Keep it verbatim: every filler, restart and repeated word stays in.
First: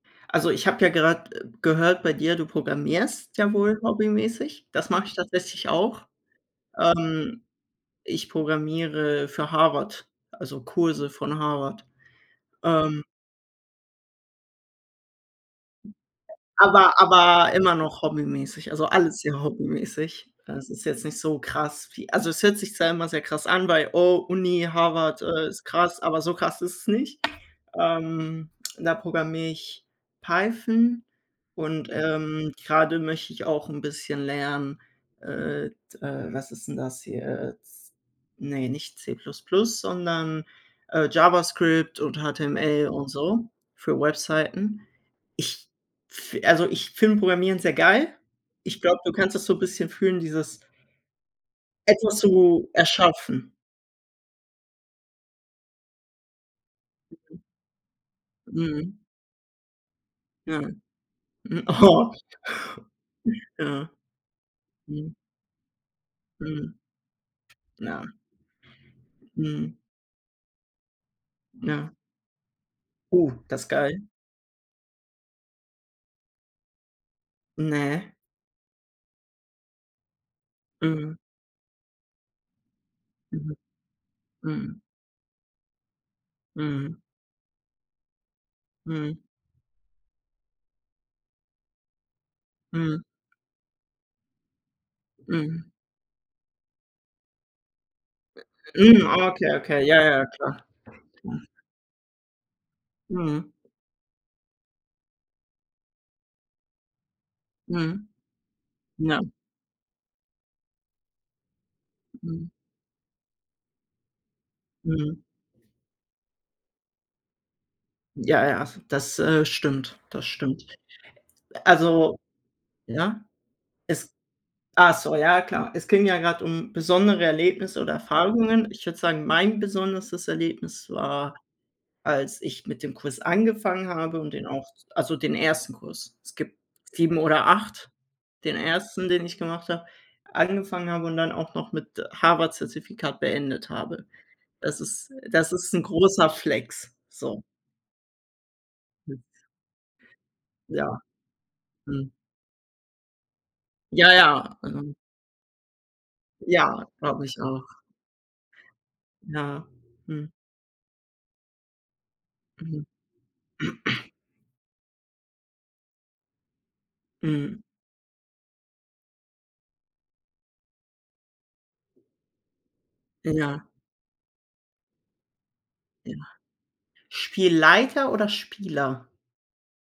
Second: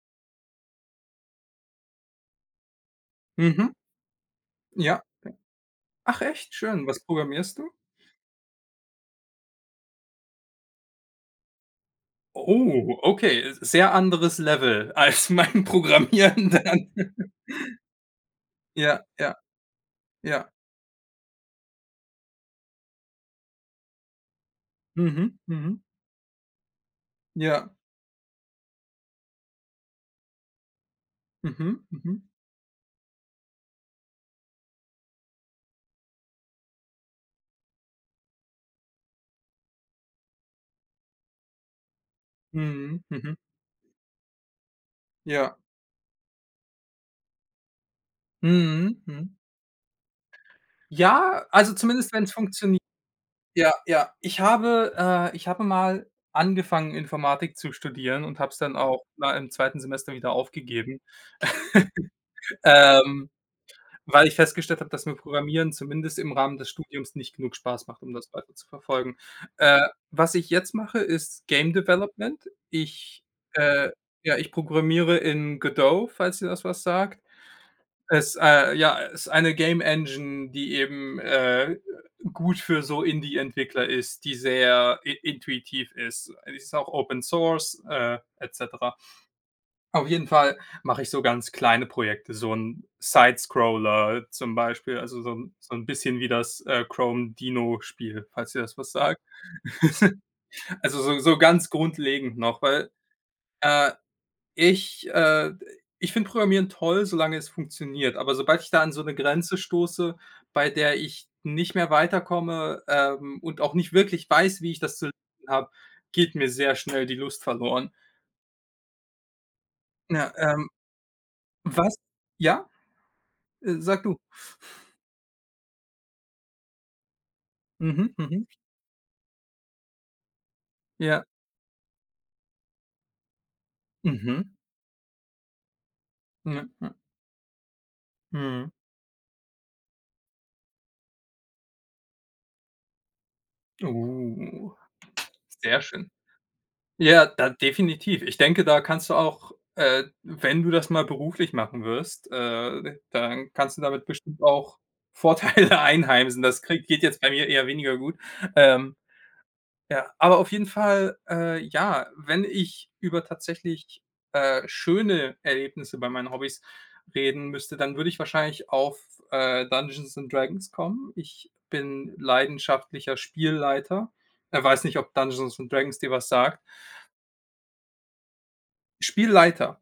Also ich habe ja gerade, äh, gehört bei dir, du programmierst ja Mhm. wohl hobbymäßig. Das Ja. mache ich tatsächlich auch. Ach, echt? Schön. Was Ähm, programmierst du? ich programmiere für Harvard, also Kurse von Harvard. Oh, Ähm okay, äh, sehr anderes Level als mein Programmieren dann. Aber, Ja, ja, ja. aber immer noch hobbymäßig, also Ja, alles ja, sehr hobbymäßig. ja. Es ist jetzt nicht so krass, wie also es hört sich zwar immer sehr krass an bei: Oh, Uni, Harvard, Mhm, äh, ist mhm. krass, aber so krass ist es nicht. Ja. Ähm, da programmiere ich Python Mhm, und, mhm. ähm, gerade möchte ich auch 'n bisschen lernen, äh, t was ist denn das hier jetzt? Ne, nicht C++ sondern, äh, JavaScript und HTML Mhm, und mhm. so, für Webseiten. Ja. Ich f also ich finde Programmieren sehr geil. Ich glaube, Mhm, du kannst mhm. das so 'n bisschen fühlen, dieses Ja, also zumindest etwas wenn es zu funktionier erschaffen. ja, ja. Ich habe, äh, ich habe mal angefangen, Informatik zu studieren und habe es dann Mhm. auch, na, im zweiten Semester wieder Nein. aufgegeben, M oho. ähm, Ja. weil ich festgestellt habe, dass Mhm. mir Programmieren zumindest im Rahmen des Mhm. Studiums nicht genug Spaß macht, Na. um das weiter zu verfolgen. Mhm. Äh, was ich jetzt mache, ist Game Ja. Development. Ich, Oh, das äh geil. ja, ich programmiere in Godot, falls dir das was sagt. Ne. Es, äh ja, ist eine Game Engine, die Mhm. eben, äh äh, gut für so Indie Mhm. Entwickler ist, die Mhm. sehr in intuitiv ist. Die ist auch Mhm. Open Source, äh, et cetera. Mhm. Auf jeden Fall mache ich so ganz kleine Projekte, so 'n Mhm. Sidescroller zum Beispiel, also so 'n Mhm. so 'n bisschen wie das, äh, Chrome Dino-Spiel, Äh falls dir das was äh, mhm. sagt. Okay, okay, ja, ja, klar, Also so, so klar. ganz grundlegend noch, weil, Mhm. äh, ich äh, ich finde Programmieren toll, solange es Mhm. funktioniert. Aber sobald ich da an so 'ne Ja. Grenze stoße, bei der ich nicht mehr Mhm. weiterkomme, ähm, und auch nicht wirklich weiß, wie ich das zu Mhm. [unintelligible] habe, geht mir sehr schnell die Lust verloren. Ja, ja, das, äh, stimmt. Das Ja, stimmt. ähm. Was? Also, Ja? ne? Äh, sag Es du. ach so, ja klar. Es ging ja gerade um besondere Erlebnisse oder Mhm, mhm. Erfahrungen. Ich würde sagen, mein besonderestes Erlebnis Ja. war, als ich mit dem Kurs angefangen habe und den Mhm. auch also den ersten Kurs. Es gibt Ja, ja. sieben oder acht, den Mhm. ersten, den ich gemacht habe angefangen habe und dann auch noch mit Harvard-Zertifikat beendet habe. Uh. Das ist das ist Sehr 'n schön. großer Flex, Ja, so. da definitiv. Ich denke, da kannst du Hm. auch, äh, wenn du das Ja. mal beruflich machen Mhm. wirst, äh, d dann kannst du damit Ja, bestimmt ja, auch ähm Vorteile einheimsen. Das kriegt Ja, geht jetzt glaube bei ich mir auch. eher weniger gut, ähm. Ja, Ja, mhm. aber auf jeden Fall, äh ja, wenn Mhm. ich über tatsächlich, äh, schöne Erlebnisse bei meinen Hobbys reden Mhm. müsste, dann würde ich wahrscheinlich auf, äh, Dungeons and Dragons kommen. Ich bin leidenschaftlicher Ja. Spielleiter äh, weiß nicht, ob Dungeons und Dragons dir Ja. was sagt. Spielleiter oder Spieler? Spielleiter.